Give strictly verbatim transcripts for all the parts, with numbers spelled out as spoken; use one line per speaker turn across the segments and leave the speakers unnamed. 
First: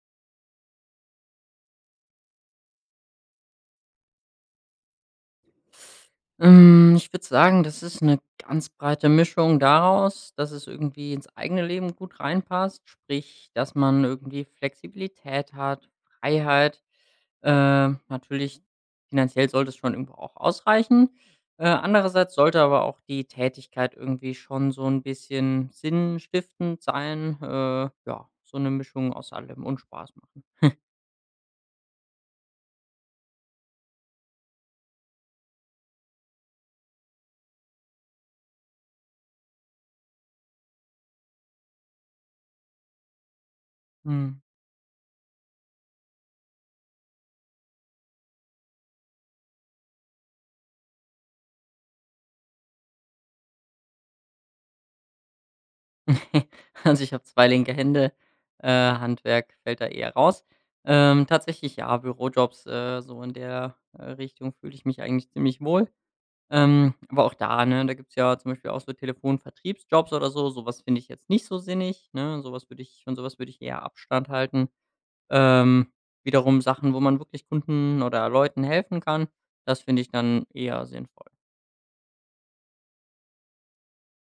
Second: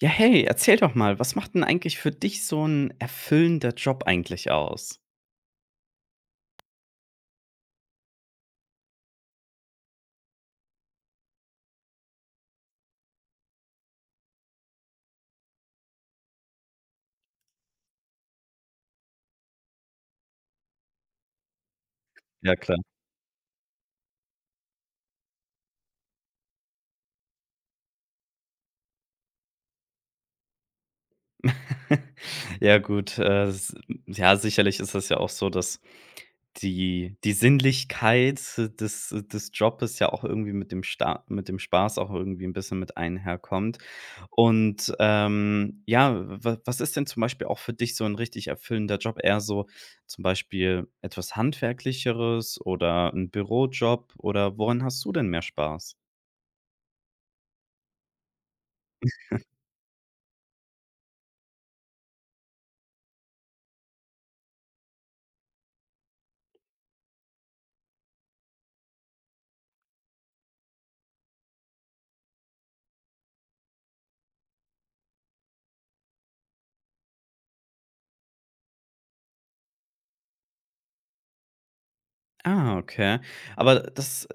Ja, hey, erzähl doch mal, was macht denn eigentlich für dich so ein erfüllender Job eigentlich aus?
Ähm, ich würde sagen, das ist eine ganz breite Mischung daraus, dass es irgendwie ins eigene Leben gut reinpasst, sprich, dass man irgendwie Flexibilität hat, Freiheit. Äh, natürlich finanziell sollte es schon irgendwo auch ausreichen. Äh, andererseits
Ja
sollte
klar.
aber auch die Tätigkeit irgendwie schon so ein bisschen sinnstiftend sein. Äh, ja, so eine Mischung aus allem und Spaß machen.
Ja gut, äh, s ja, sicherlich ist das ja auch so, dass die die Sinnlichkeit des des Jobbes ja auch irgendwie mit dem Sta mit dem Spaß auch irgendwie ein bisschen mit einherkommt.
Mhm.
Und, ähm, ja, wa was ist denn zum Beispiel auch für dich so ein richtig erfüllender Job? Eher so zum Beispiel etwas Handwerklicheres oder ein Bürojob oder woran hast du denn mehr Spaß?
Also, ich habe zwei linke Hände, äh, Handwerk fällt da eher raus. Ähm, tatsächlich ja, Bürojobs, äh, so in der, äh, Richtung fühle ich mich eigentlich ziemlich wohl. Ähm, aber auch da, ne, da gibt's ja zum Beispiel auch so Telefonvertriebsjobs oder so. Sowas finde ich jetzt nicht so sinnig, ne? Sowas würde ich von sowas würde ich eher Abstand halten. Ähm, Wiederum Sachen, wo man wirklich Kunden oder Leuten helfen kann, das finde ich dann eher sinnvoll.
Ah, okay. Aber das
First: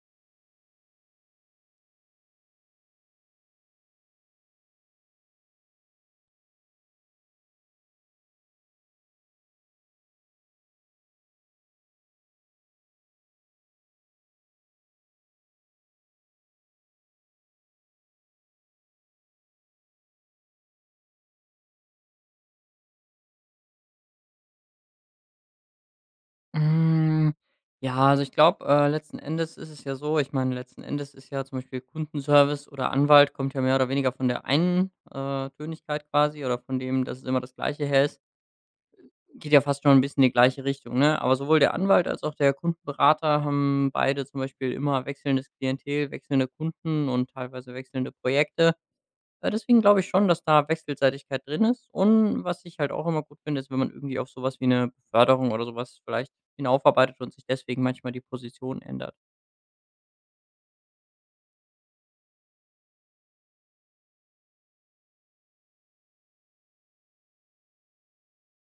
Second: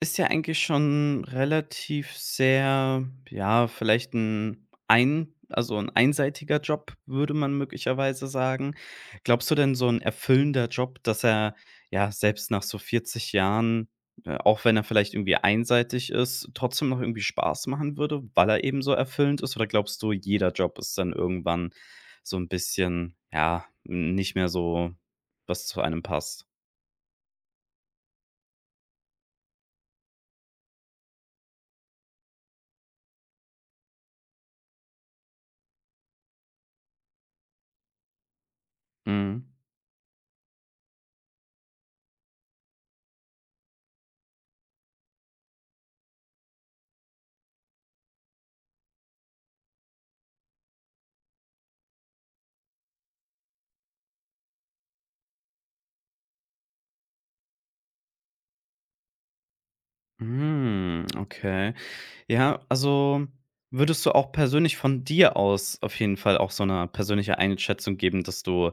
ist ja eigentlich schon relativ sehr, ja, vielleicht ein ein also ein einseitiger Job, würde man möglicherweise sagen. Glaubst du denn, so 'n erfüllender Job, dass er, ja, selbst nach so vierzig Jahren, äh, auch wenn er vielleicht irgendwie einseitig ist, trotzdem noch irgendwie Spaß machen würde, weil er eben so erfüllend ist? Oder glaubst du, jeder Job ist dann irgendwann so ein bisschen, ja, nicht mehr so, was zu einem passt?
Hm, ja, also ich glaube, äh, letzten Endes ist es ja so ich meine, letzten Endes ist ja zum Beispiel Kundenservice oder Anwalt kommt ja mehr oder weniger von der einen, äh, Tönigkeit quasi oder von dem, dass es immer das Gleiche her ist.
Mhm.
Geht ja fast schon ein bisschen in die gleiche Richtung, ne? Aber sowohl der Anwalt als auch der Kundenberater haben beide zum Beispiel immer wechselndes Klientel, wechselnde Kunden und teilweise wechselnde Projekte. Äh, deswegen glaube ich schon, dass da Wechselseitigkeit drin ist. Und was ich halt auch immer gut finde, ist, wenn man irgendwie auf sowas wie eine Beförderung oder sowas vielleicht hinaufarbeitet und sich deswegen manchmal die Position ändert.
Hm, okay. Ja, also würdest du auch persönlich von dir aus auf jeden Fall auch so eine persönliche Einschätzung geben, dass du,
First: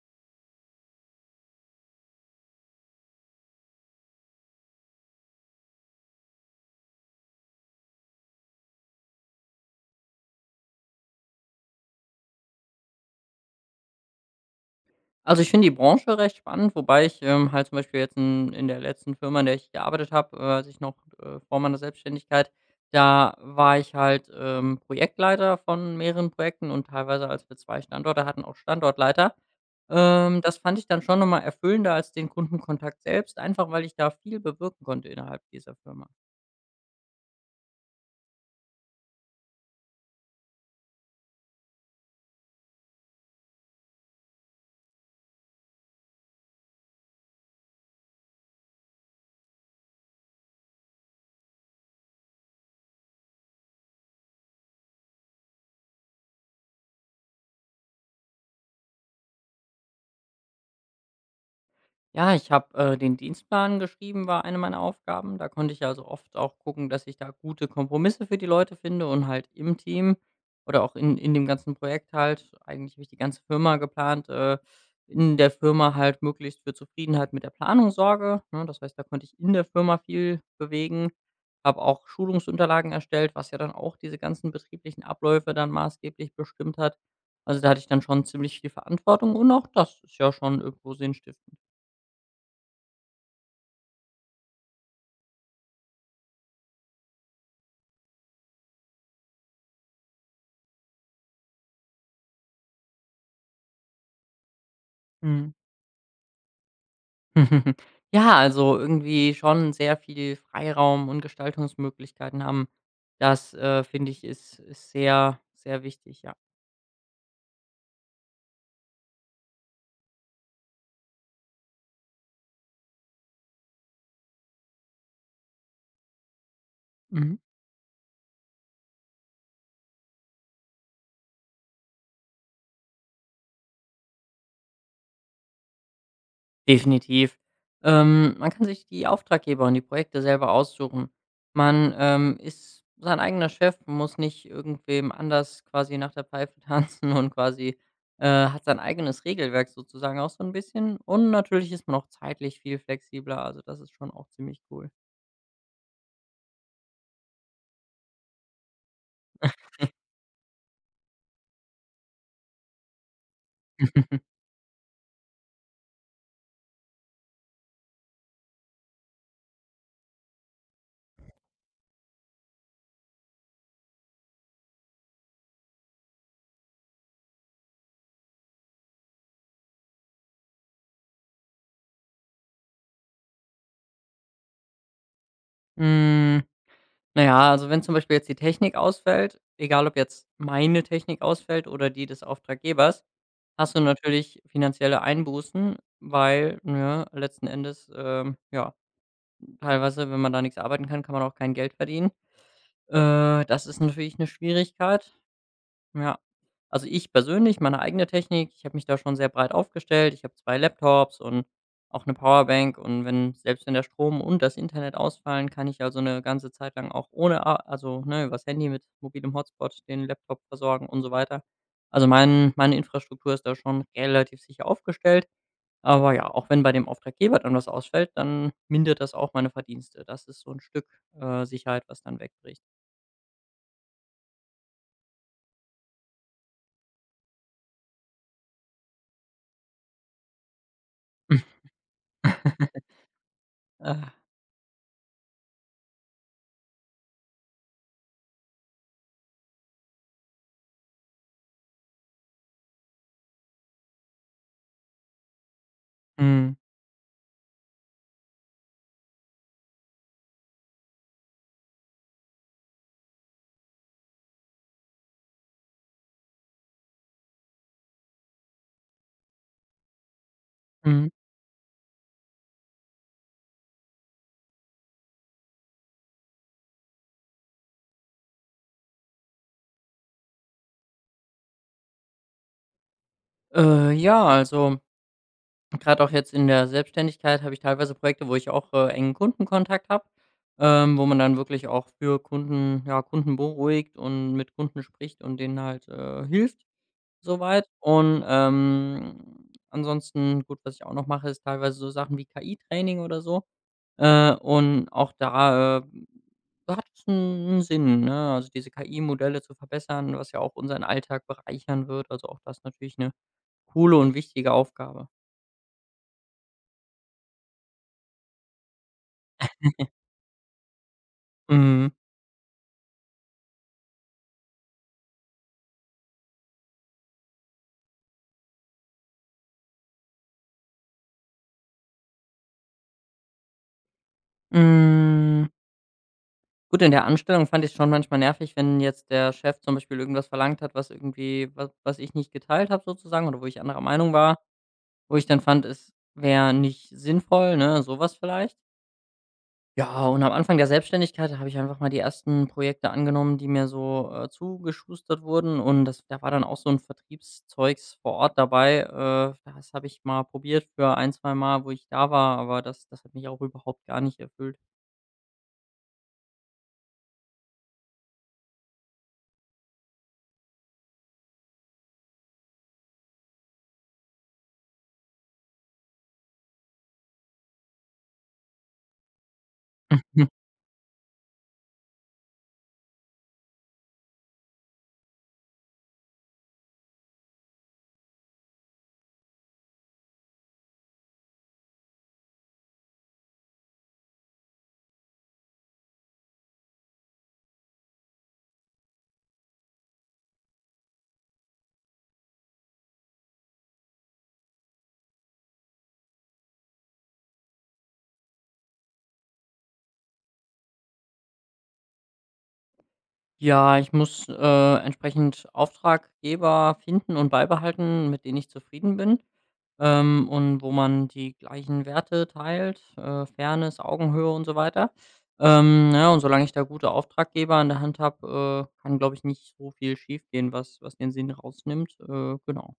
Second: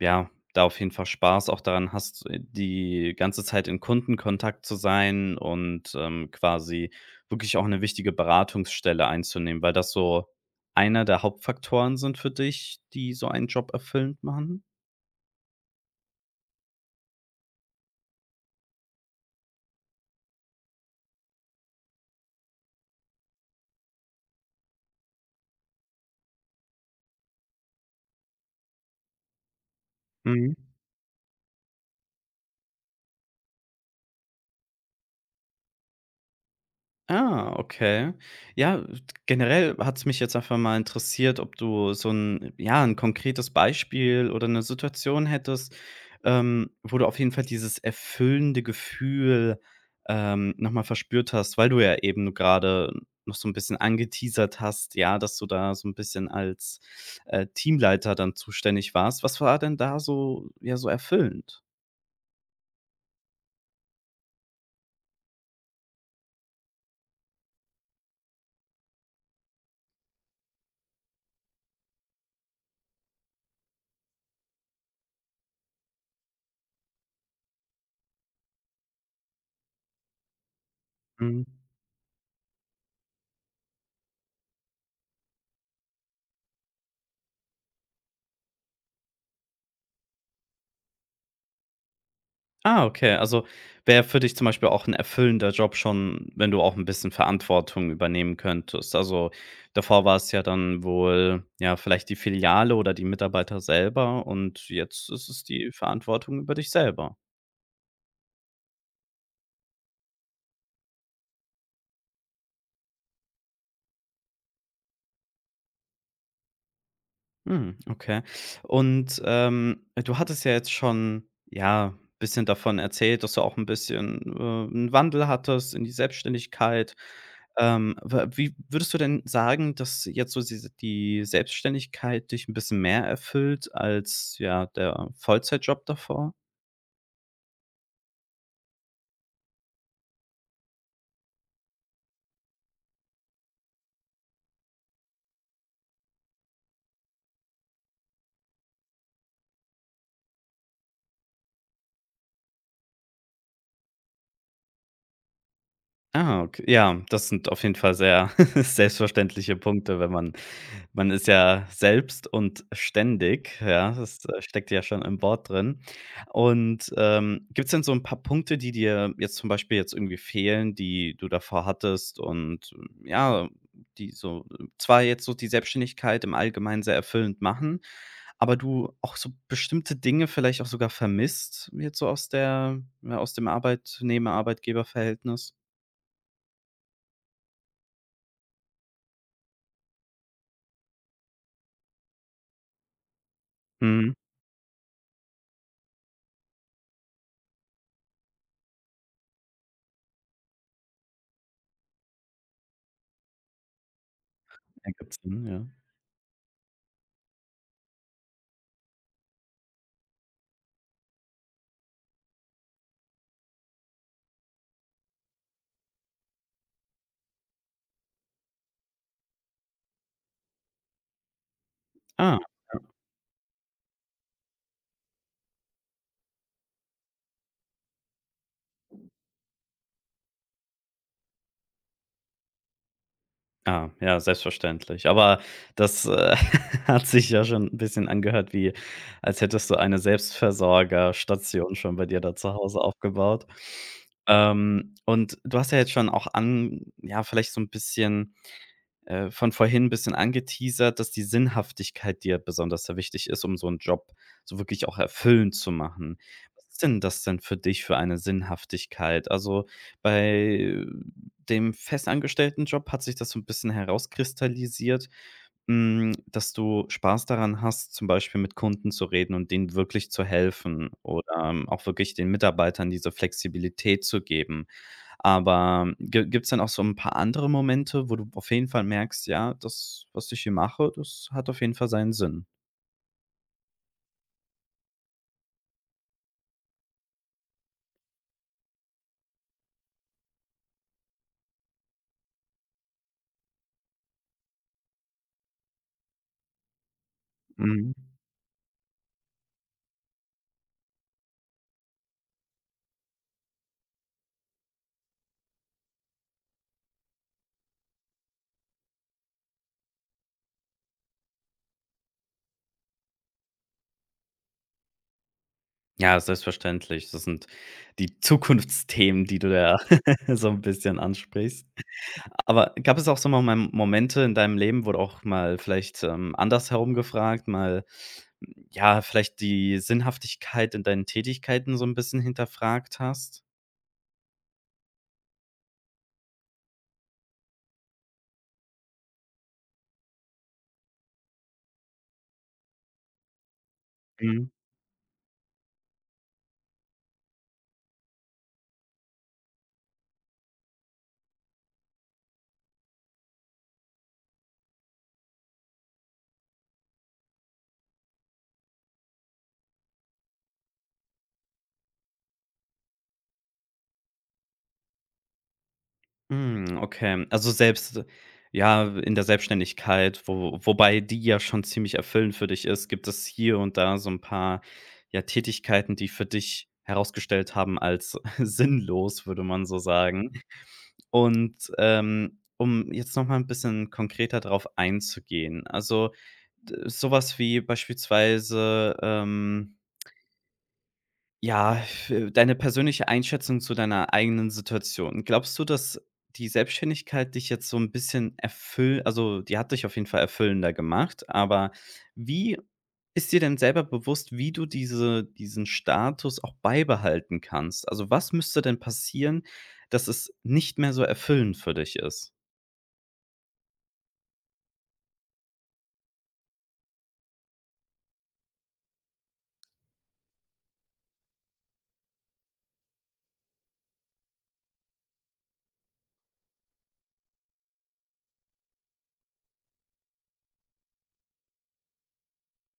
ja, da auf jeden Fall Spaß auch daran hast, äh, die ganze Zeit in Kundenkontakt zu sein und, ähm, quasi wirklich auch eine wichtige Beratungsstelle einzunehmen, weil das so einer der Hauptfaktoren sind für dich, die so einen Job erfüllend machen?
Also, ich finde die Branche recht spannend, wobei ich, ähm, halt zum Beispiel jetzt in in der letzten Firma, in der ich gearbeitet habe, äh, als ich noch, äh, vor meiner Selbstständigkeit da war, ich halt, ähm, Projektleiter von mehreren Projekten und teilweise, als wir zwei Standorte hatten, auch Standortleiter. Ähm,
Mhm.
das fand ich dann schon nochmal erfüllender als den Kundenkontakt selbst, einfach weil ich da viel bewirken konnte innerhalb dieser Firma.
Ah, okay. Ja, generell hat es mich jetzt einfach mal interessiert, ob du so ein ja, ein konkretes Beispiel oder eine Situation hättest, ähm, wo du auf jeden Fall dieses erfüllende Gefühl ähm, noch mal verspürt hast, weil du ja eben gerade noch so ein bisschen angeteasert hast, ja, dass du da so ein bisschen als, äh, Teamleiter dann zuständig warst. Was war denn da so ja, so erfüllend?
Ja, ich habe, äh, den Dienstplan geschrieben, war eine meiner Aufgaben. Da konnte ich also oft auch gucken, dass ich da gute Kompromisse für die Leute finde und halt im Team oder auch in in dem ganzen Projekt halt, eigentlich habe ich die ganze Firma geplant, äh, in der Firma halt möglichst für Zufriedenheit mit der Planung sorge, ne? Das heißt, da konnte ich in der Firma viel bewegen,
Mhm.
habe auch Schulungsunterlagen erstellt, was ja dann auch diese ganzen betrieblichen Abläufe dann maßgeblich bestimmt hat. Also, da hatte ich dann schon ziemlich viel Verantwortung und auch das ist ja schon irgendwo sinnstiftend.
Ah, okay. Also, wäre für dich zum Beispiel auch ein erfüllender Job schon, wenn du auch ein bisschen Verantwortung übernehmen könntest. Also, davor war es ja dann wohl, ja, vielleicht die Filiale oder die Mitarbeiter selber und jetzt ist es
Mhm.
die Verantwortung über dich selber.
Ja, also irgendwie schon sehr viel Freiraum und Gestaltungsmöglichkeiten haben. Das, äh, finde ich, ist ist sehr, sehr wichtig, ja.
Mhm, okay. Und, ähm, du hattest ja jetzt schon, ja, ein bisschen davon erzählt, dass du auch ein bisschen, äh, 'n Wandel hattest in die Selbstständigkeit.
Mhm.
Ähm, wa wie würdest du denn sagen, dass jetzt so diese die Selbstständigkeit dich ein bisschen mehr erfüllt als, ja, der Vollzeitjob davor?
Definitiv. Ähm, man kann sich die Auftraggeber und die Projekte selber aussuchen. Man, ähm, ist sein eigener Chef, muss nicht irgendwem anders quasi nach der Pfeife tanzen und quasi, äh, hat sein eigenes Regelwerk sozusagen auch so ein bisschen. Und natürlich ist man auch zeitlich viel flexibler. Also, das ist schon auch ziemlich cool.
Ah, okay. Ja, das sind auf jeden Fall sehr selbstverständliche Punkte, wenn man man ist ja selbst und ständig, ja, das, äh, steckt ja schon im Wort drin. Und, ähm, gibt es denn so ein paar Punkte, die dir jetzt zum Beispiel jetzt irgendwie fehlen, die du davor hattest und, ähm, ja, die so äh, zwar jetzt so die Selbstständigkeit im Allgemeinen sehr erfüllend machen, aber du auch so bestimmte Dinge vielleicht auch sogar vermisst, jetzt so aus der ja, aus dem Arbeitnehmer-Arbeitgeber-Verhältnis?
Hm, na ja, also wenn zum Beispiel jetzt die Technik ausfällt, egal ob jetzt meine Technik ausfällt oder die des Auftraggebers, hast du
Mhm.
natürlich finanzielle Einbußen, weil, ja, letzten Endes, ähm, ja, teilweise, wenn man da nichts arbeiten kann, kann man auch kein Geld verdienen. Äh, das ist natürlich eine
Ja,
Schwierigkeit.
gibt's, mhm, ja.
Ja. Also, ich persönlich, meine eigene Technik, ich habe mich da schon sehr breit aufgestellt. Ich habe zwei Laptops und auch eine Powerbank und wenn selbst wenn der Strom und das Internet ausfallen, kann ich also eine ganze Zeit lang auch ohne a also, ne, übers Handy mit mobilem Hotspot den Laptop versorgen und so weiter. Also,
Ah,
mein meine
ja.
Infrastruktur ist da schon relativ sicher aufgestellt. Aber ja, auch wenn bei dem Auftraggeber dann was ausfällt, dann mindert das auch meine Verdienste. Das ist so ein Stück, äh, Sicherheit, was dann wegbricht.
Ah, ja, selbstverständlich. Aber das, äh, hat sich ja schon ein bisschen angehört, wie als hättest du eine Selbstversorgerstation schon bei dir da zu Hause aufgebaut.
Ah.
Ähm, und du hast ja jetzt schon auch an ja, vielleicht so ein bisschen äh, von vorhin ein bisschen angeteasert, dass die Sinnhaftigkeit dir besonders sehr wichtig ist, um so 'n Job so wirklich auch erfüllend zu machen.
Mhm.
Was ist denn das denn für dich für eine Sinnhaftigkeit? Also, bei dem festangestellten Job hat sich das so 'n bisschen herauskristallisiert, hm, dass du Spaß daran hast, zum Beispiel mit Kunden zu reden und denen wirklich zu helfen
Mhm.
oder, ähm, auch wirklich den Mitarbeitern diese Flexibilität zu geben. Aber gibt es dann auch so ein paar andere Momente, wo du auf jeden Fall merkst: „Ja, das, was ich hier mache, das hat auf jeden Fall seinen Sinn?“
Äh, ja, also gerade auch jetzt in der Selbstständigkeit habe ich teilweise Projekte, wo ich auch, äh, engen Kundenkontakt habe, ähm, wo man dann wirklich auch für Kunden, ja, Kunden beruhigt und mit Kunden spricht und denen halt, äh, hilft so weit.
Mhm.
Und, ähm, ansonsten gut, was ich auch noch mache, ist teilweise so Sachen wie K I-Training oder so. Äh, und auch da, äh, hat es einen Sinn, ne? Also diese K I-Modelle zu verbessern, was ja auch unseren Alltag bereichern wird. Also auch das natürlich 'ne coole und wichtige Aufgabe.
Ja, selbstverständlich. Das sind die Zukunftsthemen, die du da so ein bisschen ansprichst.
Mhm.
Aber gab es auch so mal Mom Momente in deinem Leben, wo du auch mal vielleicht, ähm, andersherum gefragt, mal, hm, ja, vielleicht die Sinnhaftigkeit in deinen Tätigkeiten so ein bisschen hinterfragt hast?
Hm, gut, in der Anstellung fand ich es schon manchmal nervig, wenn jetzt der Chef zum Beispiel irgendwas verlangt hat, was irgendwie was was ich nicht geteilt habe sozusagen oder wo ich anderer Meinung war,
Mhm.
wo ich dann fand, es wäre nicht sinnvoll, ne, sowas vielleicht. Ja, und am Anfang der Selbstständigkeit habe ich einfach mal die ersten Projekte angenommen, die mir so, äh, zugeschustert wurden und das da war dann auch so ein Vertriebszeugs vor Ort dabei. Äh, das habe ich mal probiert für ein zwei Mal, wo ich da war, aber das das hat mich auch überhaupt gar nicht erfüllt.
Hm, okay. Also selbst ja, in der Selbstständigkeit, wo wobei die ja schon ziemlich erfüllend für dich ist, gibt es hier und da so ein paar, ja, Tätigkeiten, die für dich herausgestellt haben als sinnlos, würde man so sagen. Und, ähm, um jetzt noch mal 'n bisschen konkreter drauf einzugehen. Also, d so wie beispielsweise, ähm, ja, f- deine persönliche Einschätzung zu deiner eigenen Situation. Glaubst du, dass die Selbstständigkeit dich jetzt so ein bisschen erfüllt? Also, die hat dich auf jeden Fall erfüllender gemacht, aber wie ist dir denn selber bewusst, wie du diese diesen Status auch beibehalten kannst? Also, was müsste denn passieren, dass es nicht mehr so erfüllend für dich ist?
Ja, ich muss, äh, entsprechend Auftraggeber finden und beibehalten, mit denen ich zufrieden bin, ähm, und wo man die gleichen Werte teilt, äh, Fairness, Augenhöhe und so weiter. Ähm, ja, und solange ich da gute Auftraggeber an der Hand habe, äh, kann, glaube ich, nicht so viel schiefgehen, was was den Sinn rausnimmt. Äh, genau,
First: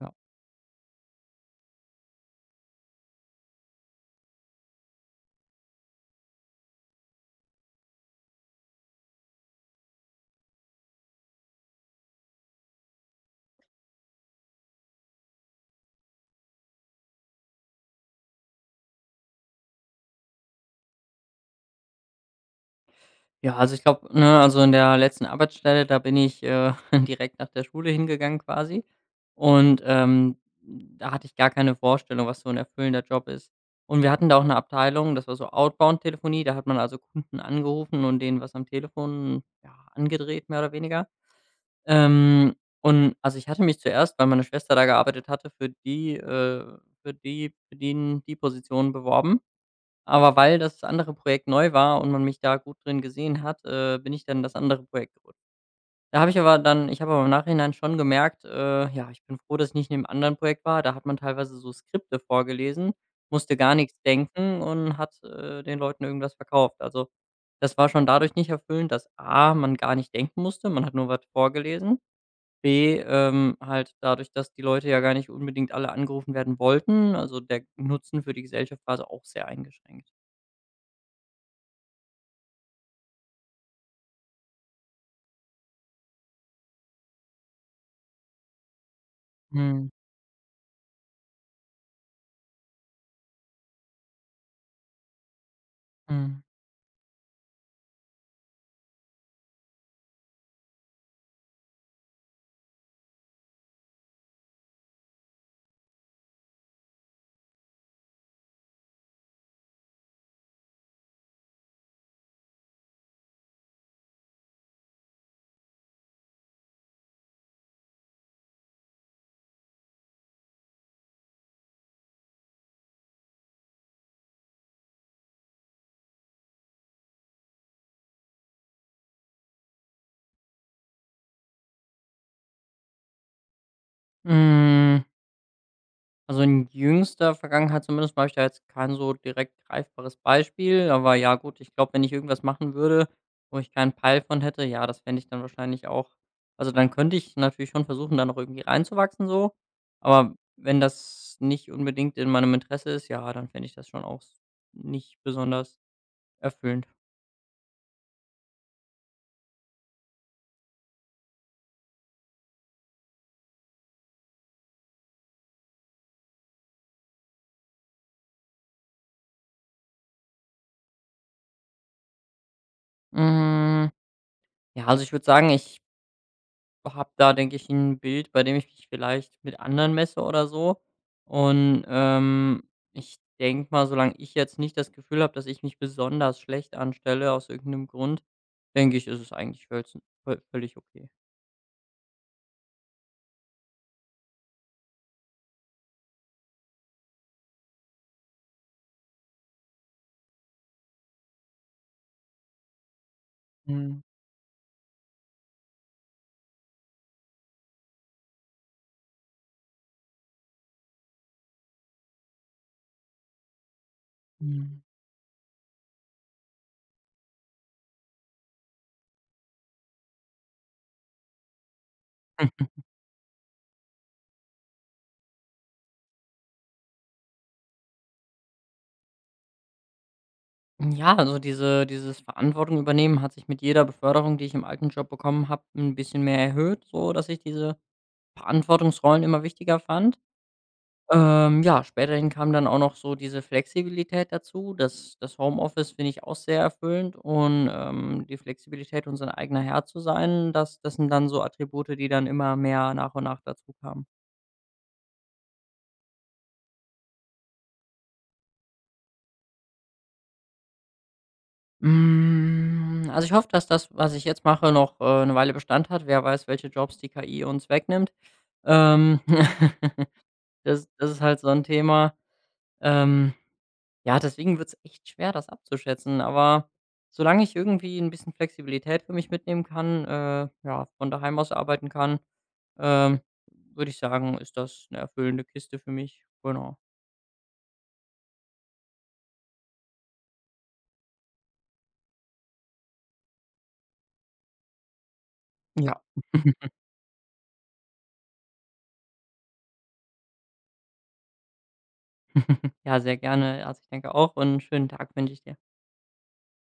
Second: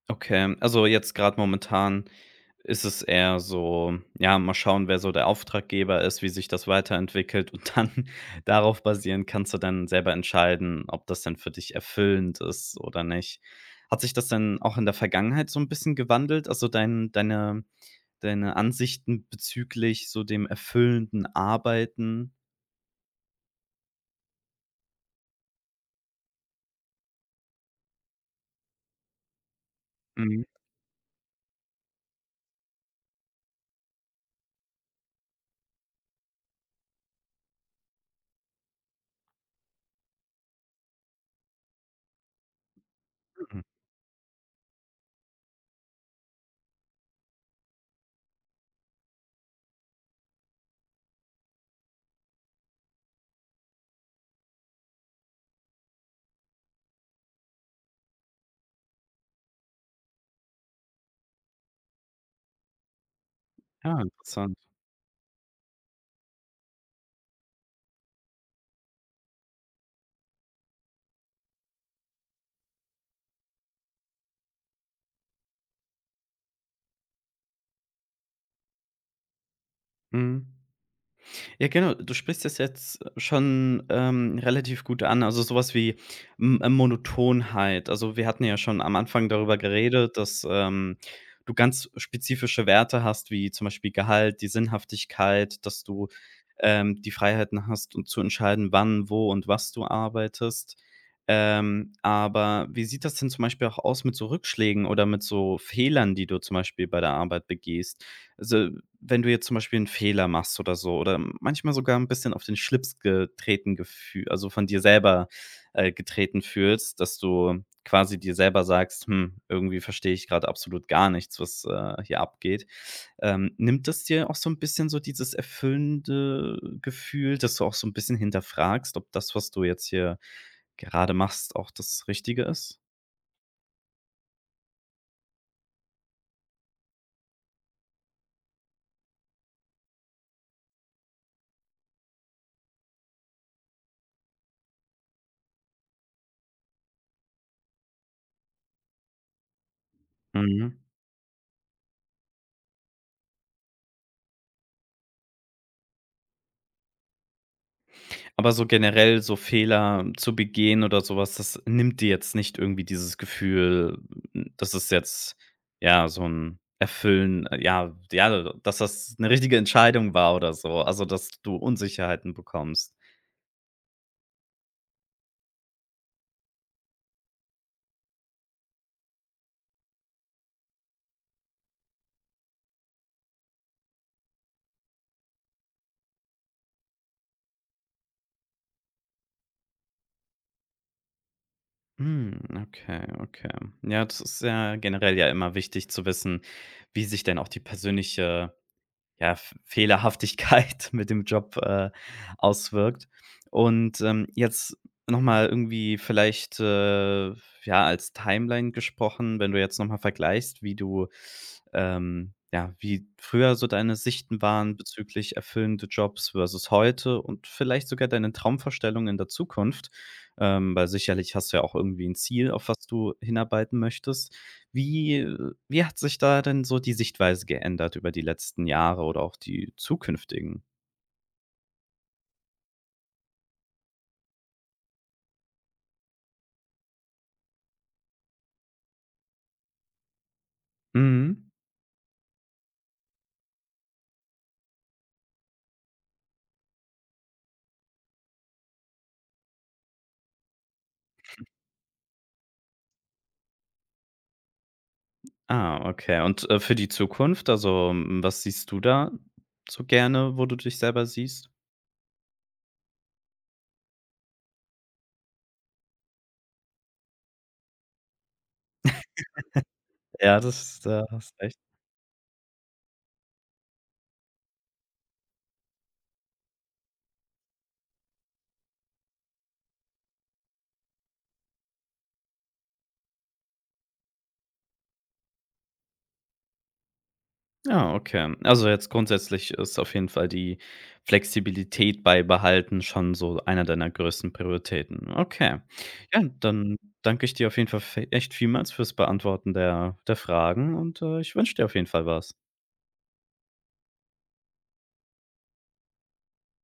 ja.
Okay, also jetzt gerade momentan ist es eher so, ja, mal schauen, wer so der Auftraggeber ist, wie sich das weiterentwickelt, und dann darauf basierend kannst du dann selber entscheiden, ob das denn für dich erfüllend ist oder nicht. Hat sich das denn auch in der Vergangenheit so ein bisschen gewandelt? Also, dein deine deine Ansichten bezüglich so dem erfüllenden Arbeiten?
Ja, also ich glaube, ne, also in der letzten Arbeitsstelle, da bin ich, äh, direkt nach der Schule hingegangen quasi und, ähm,
Mhm,
da hatte ich gar keine Vorstellung, was so ein erfüllender Job ist. Und wir hatten da auch eine Abteilung, das war so Outbound-Telefonie, da hat man also Kunden angerufen und denen was am Telefon, ja, angedreht, mehr oder weniger. Ähm, und also ich hatte mich zuerst, weil meine Schwester da gearbeitet hatte, für die, äh für die für den die Position beworben. Aber weil das andere Projekt neu war und man mich da gut drin gesehen hat, äh, bin ich dann in das andere Projekt gerutscht. Da habe ich aber dann Ich habe aber im Nachhinein schon gemerkt, äh, ja, ich bin froh, dass ich nicht in dem anderen Projekt war. Da hat man teilweise so Skripte vorgelesen, musste gar nichts
ja, interessant.
denken und hat, äh, den Leuten irgendwas verkauft. Also, das war schon dadurch nicht erfüllend, dass A, man gar nicht denken musste, man hat nur was vorgelesen. B, ähm, halt dadurch, dass die Leute ja gar nicht unbedingt alle angerufen werden wollten. Also, der Nutzen für die Gesellschaft war so auch sehr eingeschränkt.
Mhm. Ja, genau. Du sprichst das jetzt schon, ähm, relativ gut an. Also, sowas wie M äh, Monotonheit. Also, wir hatten ja schon am Anfang darüber
Mhm.
geredet, dass, ähm, du ganz spezifische Werte hast, wie zum Beispiel Gehalt, die Sinnhaftigkeit, dass du,
Mhm.
ähm, die Freiheiten hast, um zu entscheiden, wann, wo und was du arbeitest. Ähm, aber wie sieht das denn zum Beispiel auch aus mit so Rückschlägen oder mit so Fehlern, die du zum Beispiel bei der Arbeit begehst? Also, wenn du jetzt zum Beispiel einen Fehler machst oder so oder manchmal sogar ein bisschen auf den Schlips getreten Gefühl, also, von dir selber, äh, getreten fühlst, dass du quasi dir selber sagst: „Hm, irgendwie verstehe ich gerade absolut gar nichts, was, äh, hier abgeht.“ Ähm, nimmt das dir auch so ein bisschen so dieses erfüllende Gefühl, dass du auch so ein bisschen hinterfragst, ob das, was du jetzt hier gerade machst, auch das Richtige ist?
Hm, also, in jüngster Vergangenheit zumindest habe ich da jetzt kein so direkt greifbares Beispiel. Aber ja gut, ich glaube, wenn ich irgendwas machen würde, wo ich keinen Peil von hätte, ja, das fände ich dann wahrscheinlich auch also, dann könnte ich natürlich schon versuchen, da noch irgendwie reinzuwachsen so. Aber
Mhm.
wenn das nicht unbedingt in meinem Interesse ist, ja, dann fände ich das schon auch s nicht besonders erfüllend.
Aber so generell so Fehler zu begehen oder sowas, das nimmt dir jetzt nicht irgendwie dieses Gefühl, hm, das ist jetzt, ja, so ein Erfüllen äh, ja, ja, dass das eine richtige Entscheidung war oder so, also, dass du Unsicherheiten bekommst.
Hm, ja, also, ich würde sagen, ich habe da, denke ich, ein Bild, bei dem ich mich vielleicht mit anderen messe oder so. Und, ähm, ich denke mal, solange ich jetzt nicht das Gefühl habe, dass ich mich besonders schlecht anstelle aus irgendeinem Grund, denke ich, ist es eigentlich völz völlig okay.
Hm, okay, okay. Ja, das ist ja generell ja immer wichtig zu wissen, wie sich denn auch die persönliche ja, F Fehlerhaftigkeit mit dem Job, äh, auswirkt. Und,
Mhm,
ähm, jetzt noch mal irgendwie vielleicht, äh, ja, als Timeline gesprochen, wenn du jetzt noch mal vergleichst, wie du, ähm ja, wie früher so deine Sichten waren
mhm.
bezüglich erfüllende Jobs versus heute und vielleicht sogar deine Traumvorstellungen in der Zukunft, ähm, weil sicherlich hast du ja auch irgendwie ein Ziel, auf was du hinarbeiten möchtest. Wie wie hat sich da denn so die Sichtweise geändert über die letzten Jahre oder auch die zukünftigen?
Ja, also diese dieses Verantwortung übernehmen hat sich mit jeder Beförderung, die ich im alten Job bekommen habe, ein bisschen mehr erhöht, so dass ich diese Verantwortungsrollen immer wichtiger fand.
Mhm.
Ähm, ja, späterhin kam dann auch noch so diese Flexibilität dazu. Das das Homeoffice finde ich auch sehr erfüllend und, ähm, die Flexibilität, unser eigener Herr zu sein, das das sind dann so Attribute, die dann immer mehr nach und nach dazukamen.
Ah, okay. Und, äh, für die Zukunft, also, hm, was siehst du da so gerne, wo du dich selber siehst?
Hm, also, ich hoffe, dass das, was ich jetzt mache, noch, äh, 'ne Weile Bestand hat. Wer weiß, welche Jobs die K I uns wegnimmt. Ähm,
Ja, das,
das
da
Das ist
hast
halt so
recht.
ein Thema. Ähm Ja, deswegen wird's echt schwer, das abzuschätzen, aber solange ich irgendwie ein bisschen Flexibilität für mich mitnehmen kann, äh, ja, von daheim aus arbeiten kann, ähm, würde ich sagen, ist das eine erfüllende Kiste für mich. Genau.
Ja, okay. Also, jetzt grundsätzlich ist auf jeden Fall die Flexibilität beibehalten schon so einer deiner größten Prioritäten. Okay.
Ja.
Ja, dann danke ich dir auf jeden Fall v echt vielmals fürs Beantworten der der Fragen und, äh, ich wünsche dir auf jeden Fall was.
Ja, sehr gerne. Also, ich denke auch, und einen schönen Tag wünsche ich dir.